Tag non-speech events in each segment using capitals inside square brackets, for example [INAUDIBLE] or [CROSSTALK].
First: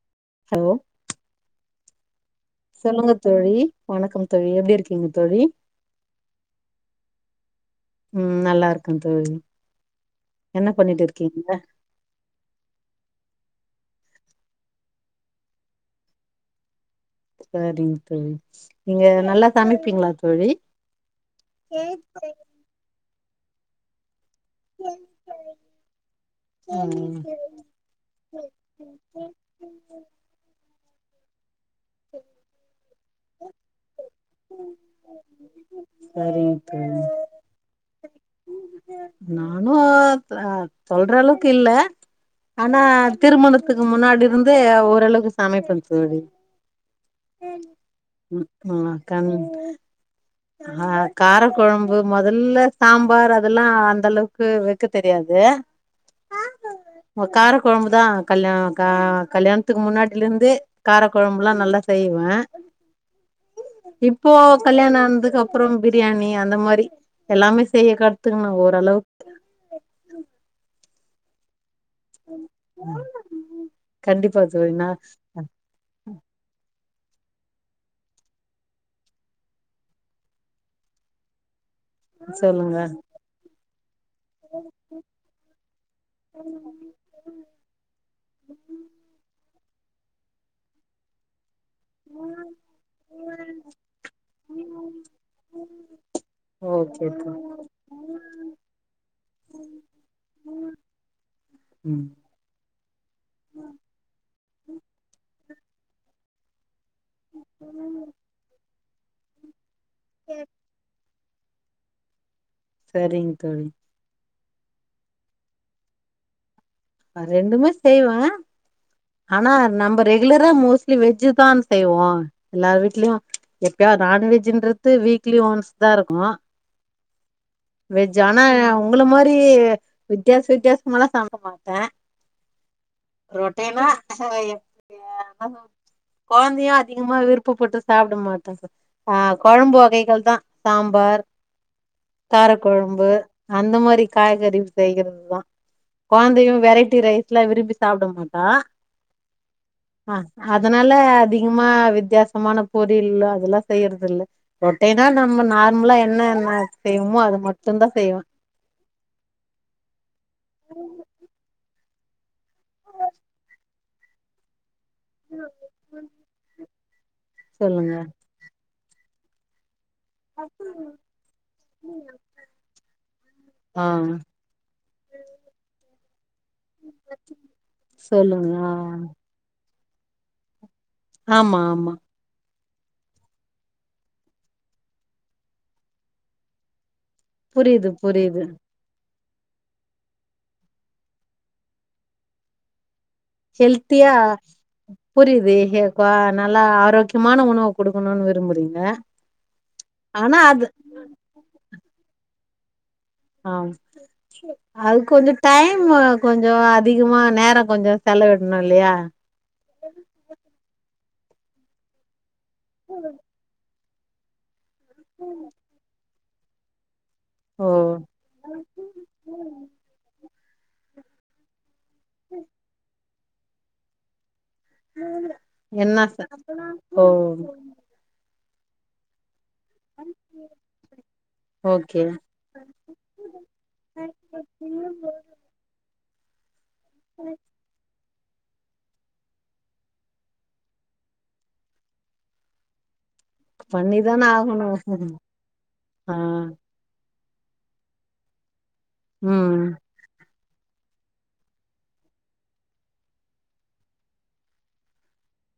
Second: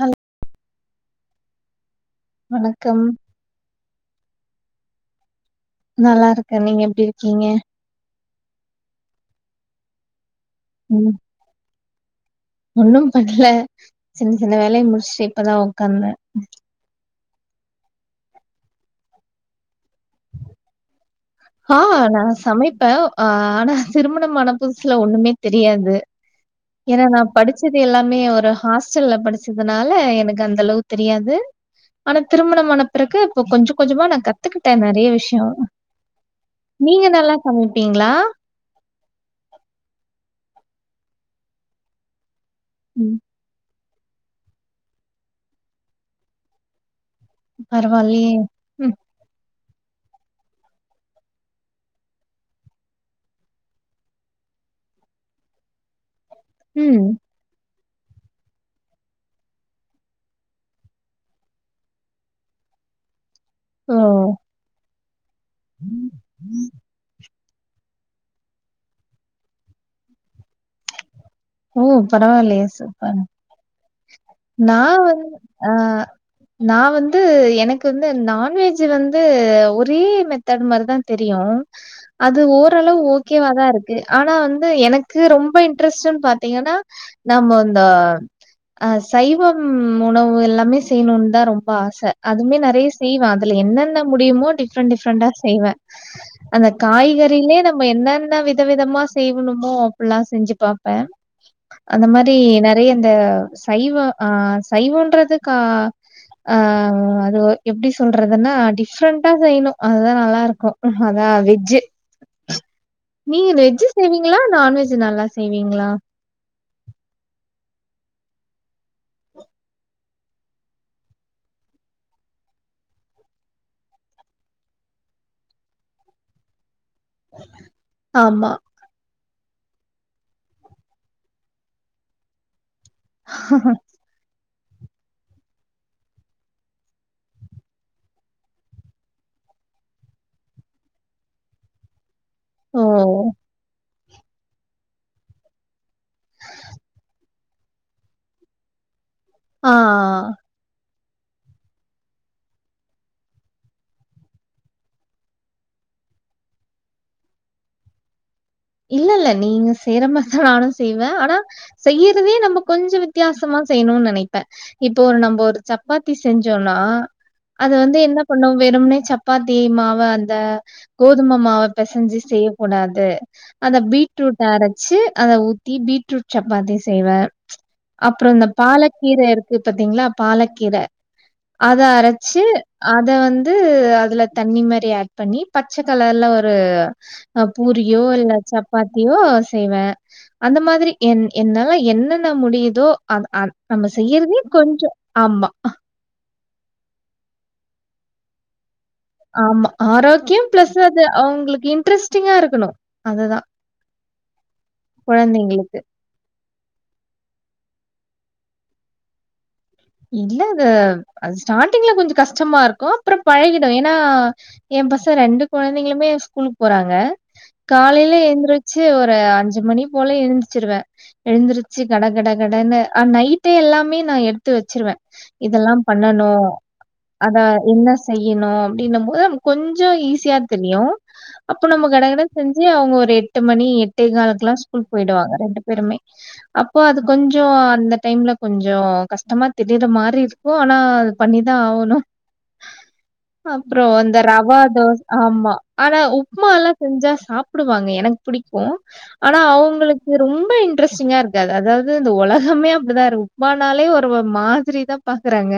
Hello ஓ வணக்கம் சொல்லுங்க தோழி வணக்கம் தோழி எப்படி இருக்கீங்க தோழி நல்லாருக்கே நீங்க எப்டியிருக்கீங்க ம் நல்லாயிருக்கே தோழி என்ன பண்ணிட்டு ம் இருக்கீங்க ஒன்னும் பண்ல சின்ன சின்ன வேலைய முடிச்சுட்டு இப்பதா உக்காந்தே சரிங் தோழி நீங்க நல்லா சமைப்பீங்ளா தோழி ஆ நா சமைப்பேன் ஆ ஆனா திருமணமான புதுசுல ஒண்ணுமே தெரியாது ஏன்னா ம் நா படிச்சது எல்லாமே ஒரு ஹாஸ்டல்ல படிச்சதுனால எனக்கு அந்த அளவு தெரியாது ஆனா திருமணமான பிறகு இப்ப கொஞ்ச கொஞ்சமா நா கத் துக்கிட்டே நெறைய விஷயோ சரிங்க தோழி நீங்க நல்லா சமைப்பீங்ளா நானு தா சொல்ற அளவுக்கு இல்ல ஆனா ம் திருமணத்துக்கு முன்னாடிருந்தே ஓரளவுக்கு சமைப்பேங் தோழி பரவால்லயே அ கண் அ காரக்கொழம்பு மொதல்ல சாம்பார் அதெல்லா அந்த அளவுக்கு வெக்க தெரியாது ம் கார கொழம்பு தா கல்யா ஆ கல்யாணத்துக்கு முன்னாடிலருந்தே காரக்கொழம்லா நல்லா செய்வே ஓ இப்போ கல்யானோ ஆனதுக்கப்ரோ பிரியாணி அந்த மாரி எல்லாமே செய்ய கத்துக்குனு ஓரளவுக்கு ஓ பரவால்லயே சூப்பர் கண்டிப்பா தோழி நா வந் நா வந்து எனக்கு வந்து நான்வெஜ் வந்து ஒரே மெத்தட் மாரிதா தெரியு அது சொல்லுங்க ஓரளவு ஓகேவா தா இருக்கு ஆனா வந்து எனக்கு ரொம்ப இன்ட்ரெஸ்ட்ன்னு பாத்தீங்கன்னா நம்ம அந்த ஆ சைவம் உணவு எல்லாமே செய்யணுன்னு தா ரெம் ஆச அதுமே நெறைய செய்வே அதுல என்னென்ன முடியுமோ டிஃப்ரெண்ட் டிஃப்ரெண்டா செய்வே அந்த ஓகே காய்கறிலே தோழி நம்ம என்னென்ன வி வித விதமா செய்ணுமோ அப்டுல்லா செஞ்சு பாப்பே ம் அந்த மாரி நெறைய இந்த சைவ ஆ சைவன்றது கா ஆ அது ஒ எப்டி சொல்றதுன்னா டிஃப்ரெண்டா செய்ணு அதுதா நல்லாருக்கும் அதா வெஜ்ஜு சரிங்க நீங்க தோழி வெஜ் செய்வீங்களா நான்வெஜ் நல்லா செய்வீங்களா நா ரெண்டுமே செய்வே ஆனா நம்ம ரெகுலரா மோஸ்ட்லி வெஜ்ஜு தா செய்வோ எல்லார் வீட்லயு எப்பயா நான்வெஜ்ன்றது வீக்லி ஓன்ஸ் தா இருக்கும் வெஜ்ஜ் ஆனா ஆமா. உங்கள மாரி வித்தியாச வித்தியாசமால்லா சாமப்பமா ஆ ரொட்டெனா கொழந்தையு அதிகமா விருப்பப்பட்டு சாப்ட மாட்டது ஆ கொழம்பு வகைகள் தா சாம்பார் காரக் ஓ! கொழம்பு அந்த மாரி காய்கறி செய்றதுதா கொழந்தையு வெரைட்டி ரைஸ்ல்லா விரும்பி சாப்ட மாட்டா ஆ அதனால அதிகமா வித்தியாசமான பொரியல்லா அதெல்லா செய்றதில்ல ரொட்டைனா நம்ம நார்மலா என்ன என்ன செய்வோமோ அது மட்டும் தா செய்வோ இல்ல இல்ல நீங்க செய்ற மாரிதா நானு செய்வே ஆனா செய்யறதே நம்ம கொஞ்சோ வித்தியாசமா செய்யணுன்னு நெனைக் ப்பே இப்போ ஒரு நம்போ ஒரு சப்பாத்தி செஞ்சோன்னா அத சொல்லுங்க வந்து என்ன பண்ணு வெறும்னே சப்பாத்தி மாவ ந்த கோதும மாவ பெசன்ஞ்சு செய்யக்கூடாது அத ஆ பீட்ரூ அரச்சு அத ஊத்தி பீட்ரூட் சப்பாத்தி செய்வே அப்றோ இந்த சொல்லுங்க ஆ பாலக்கீர இருக்கு பத்தீங்களா பாலக்கீர ஆமா அத ஆமா அர ச்சி அத வந்து அதுல தண்ணி மாதிரி ஆட் பண்ணி பச்ச கலர்ல ஒரு ஆ புரியுது பூரியோ இல்ல புரியுது பாத்தியோ செய்வே அந்த மாதிரி என் என்னால என்னென்ன முடியுதோ அத அ நம்ம ஹெல்த்தியா செய்யறதயு கொஞ்சோ ஆமா இப்ப நல்லா ஆரோக்கியமான உணவ குடுக்கணுன்னு விரும்புறீங்க ஆமா ஆரோக்கியம் பிளஸ் அது அவங்களுக்கு இன்ட்ரெஸ்ட்டிங்கா இருக்கணும் அதுதான் ஆ அது கொஞ்ச குழந்தைங்களுக்கு. டைம் கொஞ்சோ அதிகமா நேரோ கொஞ்சோ செலவிடணும் இல்லையா இல்ல அது அது ஸ்டார்டிங்ல கொஞ்ச கஷ்டமா இருக்கு அப்பறோ பழகிடு ஏன்னா ஏ பச ரெண்டு கெழந்தைங்களுமே ஸ்கூலுக்கு போறாங்க ஓ காலையில எந்திருச்சி ஒரு அஞ்சு மணி போல எந்துச்சிருவே எழுந்துருச்சி கட கட கடன்னு அ நைட்டே எல்லாமே நா எடு த்து வெச்சிருவ இதல்லா என்ன ச பண்ணணு ஓ அதா என்ன செய்யணு அப்டின்னும் போது கொஞ்சோ ஈஸியா தெரியு அப்ப நம்ம ஓகே கடகட செஞ்சி அவங்க ஒரு எட்டு மணி எட்டேகாலுக்குலா ஸ்கூல் போயிடுவாங்க ரெண்டு பேருமே அப்போ அது கொஞ்சோ அந்த டைம்ல கொஞ்சோ கஷ் டமா தெரிற மாரி இருக்கு அனா அது பண்ணிதா ஆவணு அப்பறோ அந்த பண்ணிதான ரவா ஆகணு. தோஸ் ஆமா அனா ஆ உப்மாலா செஞ்சா சாப்புடுவாங்க எனக்கு புடிக்கு அனா ம் அவுங்களுக் கு ரொம்ப இன்ட்ரெஸ்டிங்கா இருக்காது அதாவது இந்த உலகமே அப்படிதா இருக்கு உப்பானாலே ஒ ரு மாதிரி தா பாக்கறாங்க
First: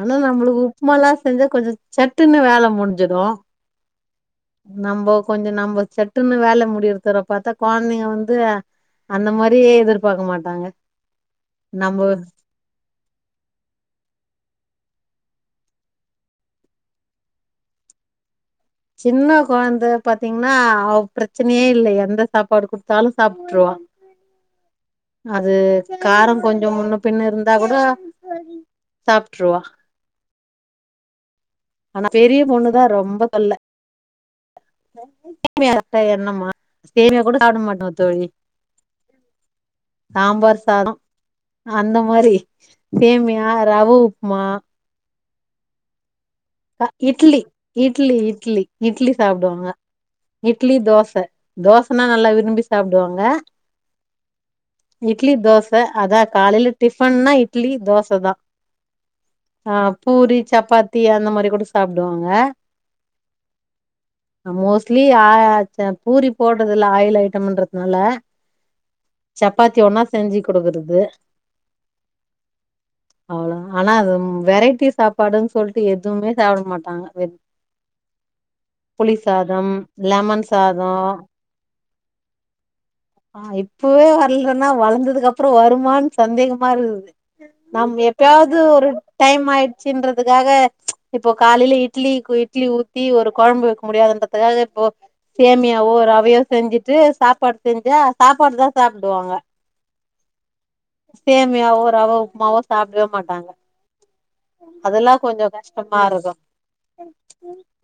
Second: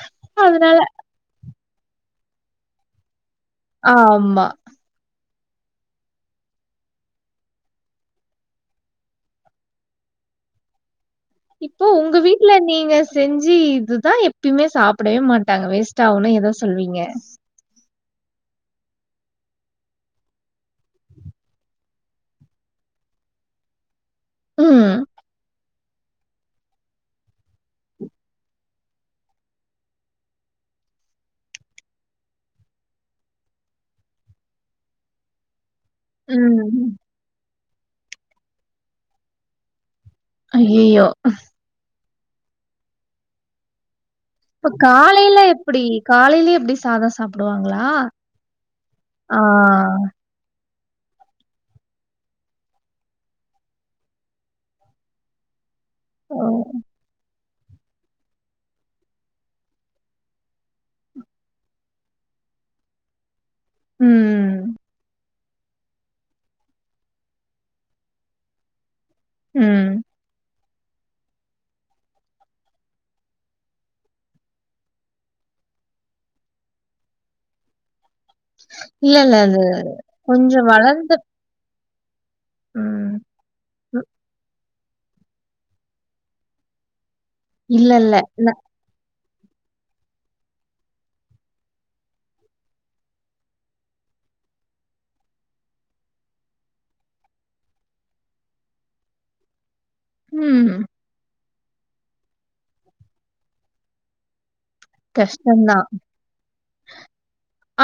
அனா நம்பளுக்கு உப்மாலா செஞ்சா கொஞ்சோ சட்டுன்னு வேல முடிஞ்சிரு ஆ ஆம்மா நம்போ கொஞ்சோ நம்ம சட்டுன்னு வேல முடியறதர பாத்தா கொழந்தைங்க வந்து அந்த மாரியே எதிர்பாக்க மாட்டாங்க இப்ப நம்ப உங்க வீ ட்டுல நீங்க செஞ்சி இதுதா எப்பயுமே சாப்படவே மாட்டாங்க வேஸ்ட் ஆவுனா எத சொல்வீங்க சின்ன கொழந்த பாத்திங்ன்னா அவ பிரச்சனையே இல்ல எந்த சாப்பாடு குடுத்தாலு சாப்ட்ருவா ம். அது காரோ கொஞ்சோ முன்ன பின்ன இருந்தா கூட சாப்ட்ருவா அனா பெரிய பொண்ணுதா ரொம்ப தொல்ல [INAUDIBLE] மியா இருந்தா என்னமா ம். சேமியா கூட சாப்பட மாட்டன தோழி சாம்பார் சா ஐயய்யோ! [INAUDIBLE] அந்த மாரி சேமியா ரவ உப்புமா இப்ப காலையில எப்படி காலையிலயே எப்படி க சாதம் இட்லி சாப்பிடுவாங்களா? இட்லி இட்லி இட்லி ஆ. சாப்புடுவாங்க இட்லி தோச தோசன்னா நல்லா விரும்பி சாப்டுவாங்க இட்லி தோச அதா ஓ! காலையில டிப் பன்னா இட்லி தோச தா ஆ பூரி சப்பாத்தி அந்த மா ரி கூட சாப்டுவாங்க அ ம். மோஸ்ட்லி யா [UNINTELLIGIBLE] பூரி போட்டதுல்ல ஆயில் ஐட்டம்ன்றதுனால சப்பாத்தி ம். ஒன்னா செஞ்சிக் குடுக்கறது அவ்ளதா அனா அது ம் வெரைட்டி சாப்பாடுன் சொல்ட்டு எ எதுவுமே சாப்பட மாட்டாங்க வெத் புளி இல்ல, இல்ல. அது சாதம் லெமன் கொஞ்சம் சாதோ வளர்ந்த ம் ஆ இப்பவோ ம். வர்லன்னா வளந்ததுக்கு அப்பறோ வருமான் சந்தேகமா இருக்குது இல்ல, நாம் இல்ல. ந எப்பயாவது ஒரு டைம் ஆயிருச்சின்றதுக்காக இப்போ காலையில இட்லிக்கு இட்லி ஊத்தி ஒரு கொழம்பு வெக்க முடியாதுன்ற தூக்காக இப்போ சேமியாவோ ரவையோ செஞ்சுட்டு சாப்பாடு செஞ்சா சாப்பாடுதா சாப்டுவாங்க ம் சேமியாவோ ரவ உப்புமாவோ சாப்டவே மாட்டாங்க அதல்லா கொஞ்சோ கஷ்டம் தான். கஷ்டமா இருக்கு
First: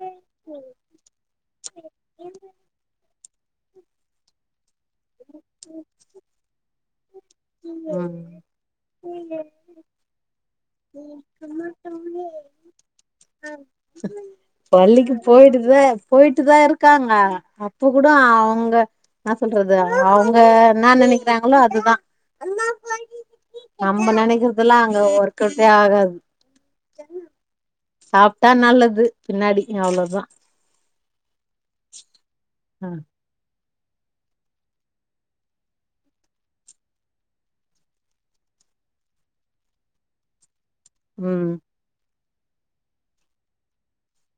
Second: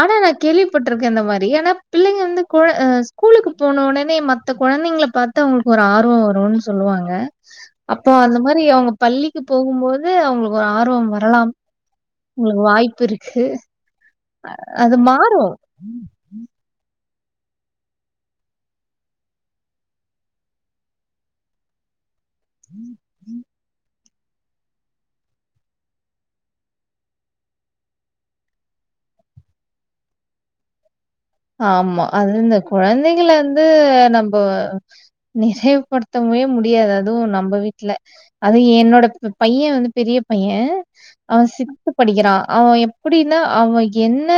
ஆனா நா கேள்விப்பட்டிருக்கே இந்த மாரி ஆனா பிள்ளைங்க வந்து கோழ கூலுக்கு போன உடனே மத்த கொழந்தைங்கள பாத்து அவுங்களுக்கு ஒரு ஆர்வம் வரும்னு சொல்லுவாங்க அப்போ ம் அந்த மாரி அவுங்க பள்ளிக்கு போகும் போது து அவுங்களுக்கு ஒரு ஆர்வம் வரலா உங்களுக்கு வாய்ப்பு இருக்கு அது பள்ளிக்கு மாறும். போயிட்டு தா போயிட்டு தா இரு க்காங்க அப்ப கூட அவுங்க னா சொல்றது அவுங்க என்னா நெனைக்கிறாங்களோ அதுதா ம் ம் நம்ம நெனைக்கிறதெல்லா அங்க ஒர்கவுட்டே ஆகாது சாப்ட்டா நல்லது பின்னாடி அவ்ளோ தா ஆமா அது இந்த அ கொழந்தைங்கள வந்து நம்ப நிறைவுப்படுத்தவே முடியாது அதுவு நம்ப வீட்ல அது என்னோட பையன் வந்து பெரிய பைய அவன் ம் சி த்து படிக்கிறா அவன் எப்டின்னா அவ என்ன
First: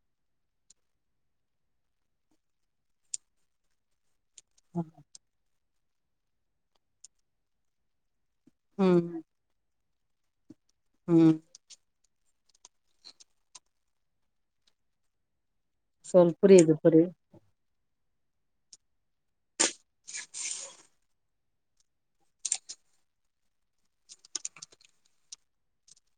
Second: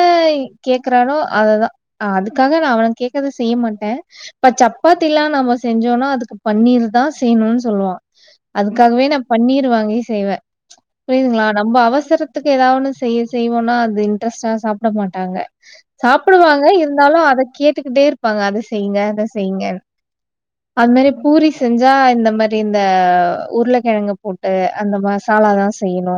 கேக்குறானோ அததா ஆ அதுக்காக நா அவன கேக்குறத செய்ய மாட்டே இப்ப சப்பாத்தி எல்லாம் நம்ம செஞ்சோனா அதுக்கு பன்னீர் தா செய்யணுனு சொல்லுவா அதுக்காகவே நா ம் பன்னீர் வாங்கி செய்வே ம் புரியுதுங்களா நம்ம அவசரத்துக்கு ஏதா ஒன்னு செய்ய செய்வோனா அது இன்ட்ரெஸ்ட்டா சாப்பிட மாட்டாங்க சொல் சாப்பிடுவாங் புரியுது புரியுது அத கேட்டுக்கிட்டே இருப்பாங்க அத செய்யுங்க இத செய்யுங்க அது மாரி பூரி செஞ்சா இந்த மாரி இந்த உருளைக்கெழங்கு போட்டு அந்த மசாலாதா செய்யணு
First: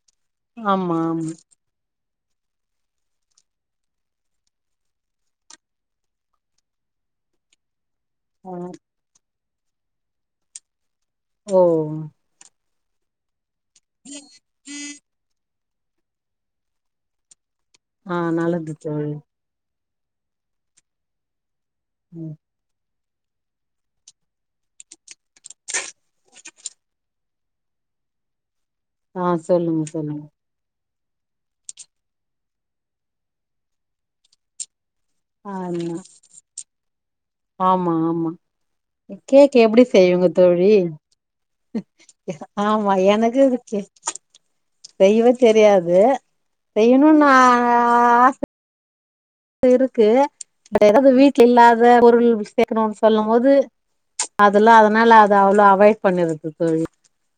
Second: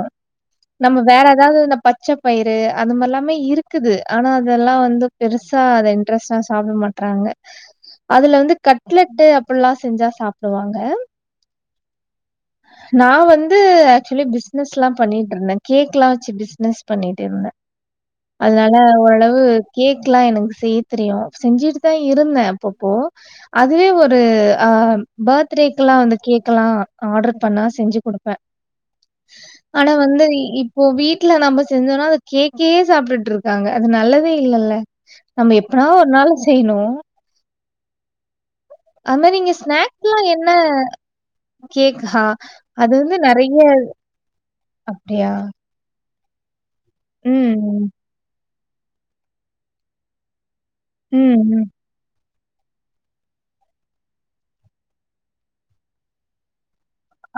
ஆமா நம்ம வேற ஆமா ஏதாவது இந்த பச்ச பயிறு அது மாரிலாமே இருக்குது ஆனா அதெல்லா வந்து பெருசா அத இன்ட்ரெஸ்டா சாப்பிட மாட்றாங்க அதுல ஆ வந்து க ட்லெட் அப்பில்லா செஞ்சா சாப்பிடுவாங்க ஓ நா வந்து ஆக்ஷுவலி பிசினஸ்லா பண்ணிட்டு இருந்தே கேக்லா வச்சு பிஸ்னஸ் பண்ணிட்டு இருந்தே ஆ நல்லது அதனால தோழி ஓரளவு கேக்லா எனக்கு செய்ய தெரியு செஞ்சுட்டுதா ம் இருந்தே அப்பப்போ அதுவே ஒரு அ பர்த்டேக்கு எல்லா வந்து கேக் எல்லா ஆட்ரு பண்ணா செஞ்சு குடுப்பே [INAUDIBLE] சொல்லுங்க ஆனா வந்து சொல்லுங்க இப் இப்ப வீட்ல நம்ம செஞ்சோனா அத கேக்கயே சாப்ட்டுட்டு இருக்காங்க அது நல்லதே இல்லல்ல நம்ம ஆமா எப்பனா ஒரு நாளு செய்யணு ஆமா ஆமா அது மாரி நீங்க கேக் எப்டி ஸ்நாக்ஸ்லாம் செய்வீங்க என்ன தோழி கேக்கா? அது ஆமா வந்து எனக்கு நெறைய இருக்கு அப்டியா? செய்வே தெரியாது செய்யணுனு நா ம், ஆச ச இருக்கு ம், வீட்ல ம். இல்லாத பொருள் சேக்கணுனு சொல்லம் போது அதெல்லா அதனால அது அவ்ளோ அவாய்ட் பண்ணிருது தோழி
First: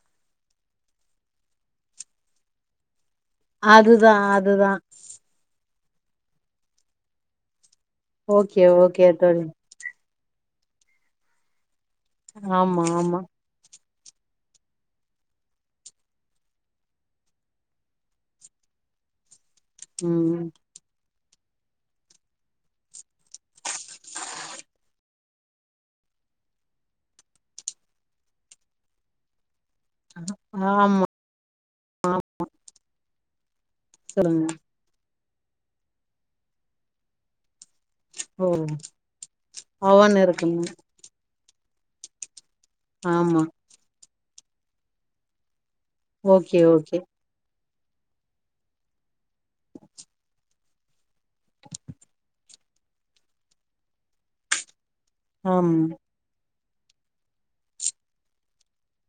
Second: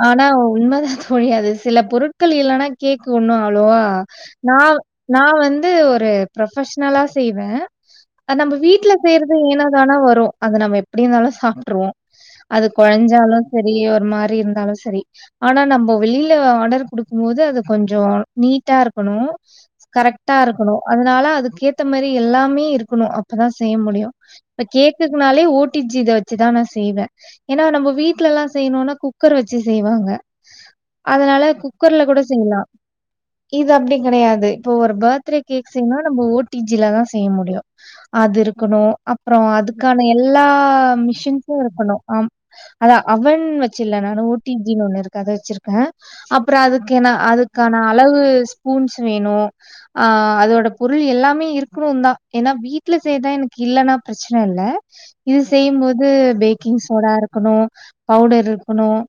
ஆனா உண்மதா தோழி அது சில பொருட்கள் இல்லனா கே்ககு ஒன்னு அவ்ளவா அதுதா நா அதுதா நா வந்து ஒரு ப்ரொஃபஷ்னலா செய்வே அ நம்ப ஓகே வீட்ல ஓகே செய்றது தோழி ஏனோ தானோ வரு அத நம்ம எப்டி இருந்தாலு சாப்பிட்ருவோ அது ஆமா ஆமா கொழஞ்சாலு சேரி ஒரு மாரி இருந்தாலு சேரி ஆனா நம்போ வெளில ஆடர் குடுக்கும் போது அது கொஞ்சோ நீட்டா இருக்கணு கரெக்டா ம் இருக்கணு அதுனால அதுக்கு ஏத்த மாரி எல்லாமே இருக்கணு அப்பதா செய்ய முடியு இப்ப கேக்குக்குனாலே ஓட்டிச்சு இத வச்சுதா நா செய்வே ஏனா நம்ம வீட்லலா செய்யணுனா குக் குக்கர் வச்சு செய்வாங்க ஆமா அதனால குக்கர்ல கூட செய்யலா இது அப்டி சொல்லுங்க கெடையாது இப்போ ஒரு பர்த்டே கேக் செய்னா நம்ம ஓடிஜில தா செய் முடியும் அது ஓ இருக்கணும் அப்றோ அதுக்கான அவன்னு எல்லா இருக்குங்க மிஷின் இருக்கணும் ஆம் அத ஆமா அவன் வச்சல நானு ஓடிஜின் ஒண்ணு இருக்கு அத வச்சிருக்கேன் அப்புற ஓகே அதுக்கு ஓகே என்ன அதுக்கான அளவு ஸ்பூன்ஸ் வேணும் ஆ அதோட பொருள் எல்லாமே இருக்ணும் தா ஏன்னா வீட்ல செய்தா எனக்கு இல்லன்னா பிரச்சன இல்ல இது ஆமா செய்யும்போது பேக்கிங் சோடாருக்கணும் பவுடர் இருக்கணும்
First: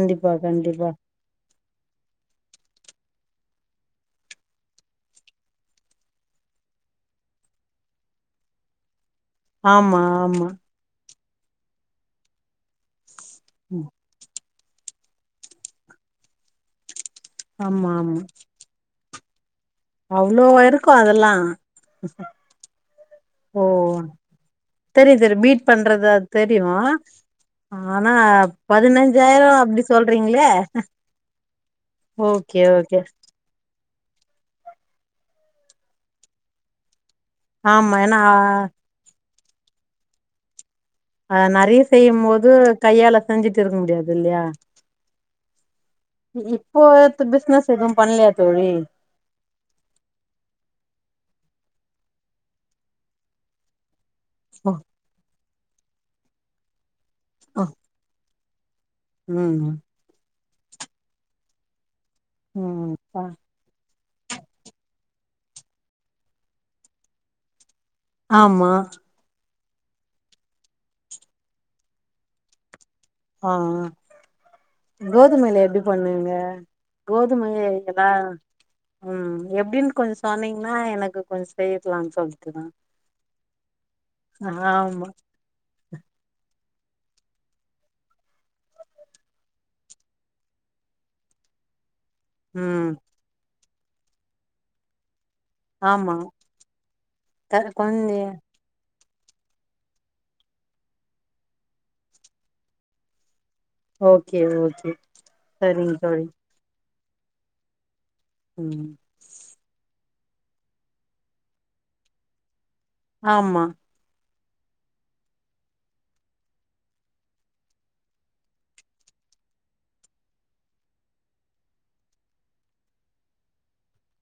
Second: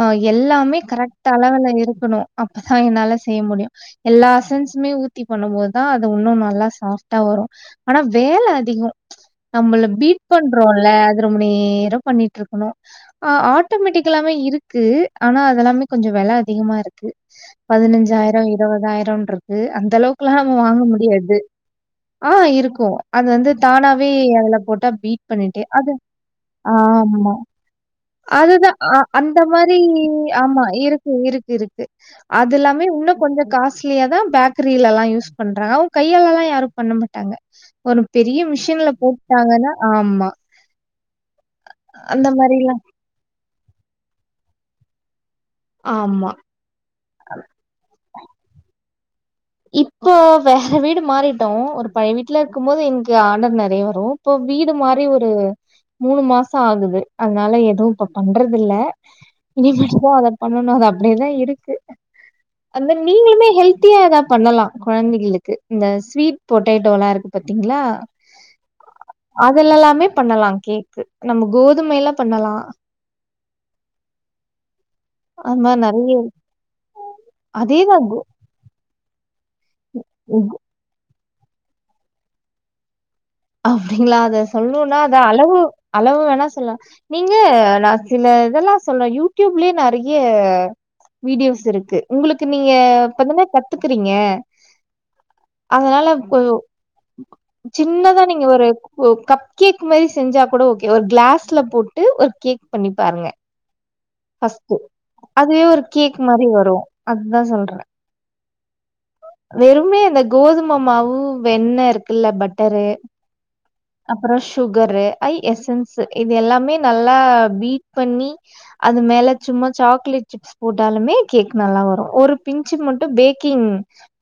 அ எல்லாமே கண்டிப்பா கரெக்ட் அளவுல இருக்கணும் அப்பதா என்னால செய்ய முடியு எல்லா அசன்ஸுமே ஊத்தி பண்ணும் போதான் அது ஒன்னு நல்லா சாஃப்டா வரும் ஆனா வேல அதிகோம் நம்மள ஆமா பீட் ஆமா பண்றோல அது ரொம்ப நேர பண்ணிட்டு இருக்கணும் ஆ ம் ஆட்டோமெட்டிக் கெல்லாமே இருக்கு ஆனா அதெல்லாமே கொஞ்ச வெல அதிகமா இருக்கு ஆமா ஆமா பதினஞ்சாயிரம் இரு பதாயிரம் ட்ருக்கு அந்த அளவுக்கெல்லா அவ்ளோ நம்ம வாங்க இருக்கு அதெல்லா முடியாது ஆ இருக்கு அது வந்து ஓ தானாவே அதுல போட்டா தெரியு பீட் தெரியு பண்ணிட்டு அது ஆம்மா ஆனாப் பா ஆ அந்த மாரி ஆமா இருக்கு இருக்கு இருக்கு அது ஓகே எல்லாமே ஓகே இன்னு கொஞ்ச காஸ் ச்சே அதா பேக்கரியிலல்லாம் யூஸ் பண்ற கையால லெல்லாம் யாரும் பண்ண மாட் டாங்க ஆமா ஒரு ஏன்னா பெரிய மிஷின்ல போட்டாங்கன்னா ஆமா அ நெறைய செய்யும் அந்த போது மாரி கையால செஞ்சுட்டு இருக்க முடியாது இல்லயா ஆமா இப்போ து பிஸ்னஸ் எதும் பண்லயா தோழி இப்போ வேற வீடு மாறிட்டோம் ஒரு பழைய வீட்லருக்கும் போது எங்க்கு ஆடர் நெறைய வரும் இப்போ வீடு ஓ, மாரி ஒரு மூணு மாசோ ஆகுது அதனால ஓ, எதும் இப்ப பண்றதுல்ல ம் இனி மட்டும் தா அத பண்ணணும் அது அப்படியேதா இருக்கு அந்த ம் ஆ நீங்களுமே ஹெல் தியா எதா பண்ணலாம் கொழந்தைகளுக்கு இந்த ஸ்வீட் பொட்டேட்டோ எல்லாம் இருக்கு பாத்தீங்ளா ஆமா அதுல்ல எல்லாமே பண்ணலாம் கேக்கு நம்ம கோதுமைையல பண்ணலா ஆ அது கோதுமைையில மாரி எப்டி நெறைய பண்ணுவீங்க கோதுமைல அதேதா எதுகுதா உம் எப்டின் கொஞ்ச சொன்னீங்கன்னா எனக்கு கொஞ்ச செய்யக்லா சொல்ட்டுதா அப்டிங்களா அத சொல்லும்னா ஆமா அத அளவு அளவு வேணா சொல்ல நீங்க நா சில இதெல்லாம் சொல்ல யூடியூப்லயே நறைய வீடியோஸ் இருக்கு உங்களுக்கு நீங்க ம் இப்பதான கத்துக்கிறீங்க அதனால ஆமா போ க கொஞ்ச ஜின்னதா நீங் ஒரு கப் கேக் மாரி செஞ்சா கொட ஓகே ஒரு க்ளாஸ்ல போட்டு ஒரு கேக் பண்ணி பாருங்க ஓகே ப்ஸ்க்கு ஓகே அதுவே ஒரு சரிங்க கேக்கு தோழி மாரி வரும் அதுதா சொல்ற உம் வெறும்மே அந்த கோதும மாவு வெண்ண இருக்குல்ல பட்டரு ஆமா அப்புறோ சுகரு ஐ எசன்ஸ் இது எல்லாமே நல்லா பீட் பண்ணி அது மேல சும்மா சாக்லேட் ச் போட்டாலுமே கேக் நல்லா வரும் ஒரு பிஞ்சு மட்டும் பேக்கிங்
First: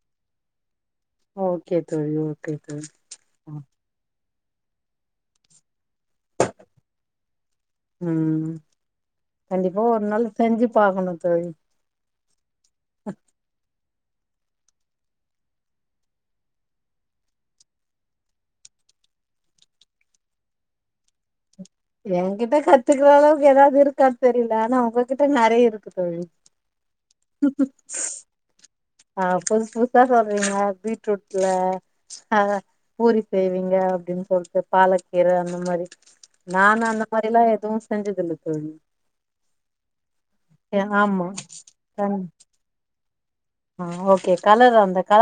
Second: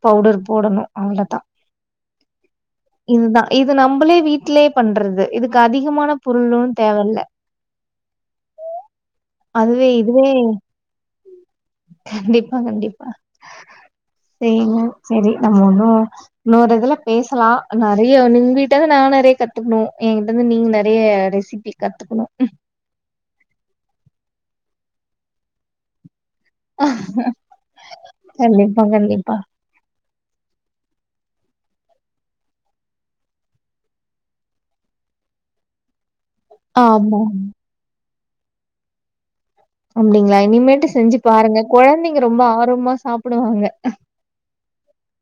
பவுடர் போடணும் அவ்ள ஓகே தோழி ட்ருக்கு இதுதான் இது நம்ளே வீட்லே பண்ணுறது இதுக்கு அதிகமான பொருள் ஒன்னு தேவ ம் கண்டிப்பா ஒரு நாள் இதுவே செஞ்சு பாக்கணும் தோழி கண்டிப்பா கண்டிப்பா செய்யனும் சரி நம்ம ஒண்ணும் இன்னொரு இதுல பேசலா நறைய உங் கிட்ட நா நறைய கத்துக்கணும் எங்கிட்ட இருந்து நீங்க நிறைய ரெசிபி கத்துக்கணும். என்கிட்ட கத்துக்கறளவுக்கு ஏதாவது இருக்கான்னு தெரில ஆனா உங்ககிட்ட நறைய இருக்கு தோழி [INAUDIBLE] [UNINTELLIGIBLE] ஆ புதுசு புதுசா சொல்றீங்க பீட்ரூட்ல ஆ பூரி செய்வீங்க அப்டின்னு சொல்லிட்டு பாலக்கீரை அந்த மாரி நானு அந்த ஆமா. மாரில்லா எதுவும் செஞ்சதில்ல தோழி அப்டிங்களா இனிமேட்டு செஞ்சு ஆமா பாருங்க கொழந்தைங்க ரொம்ப ஆர்வமா சாப்புடுவாங்க ஆ ஓகே கலர் அந்த கலர்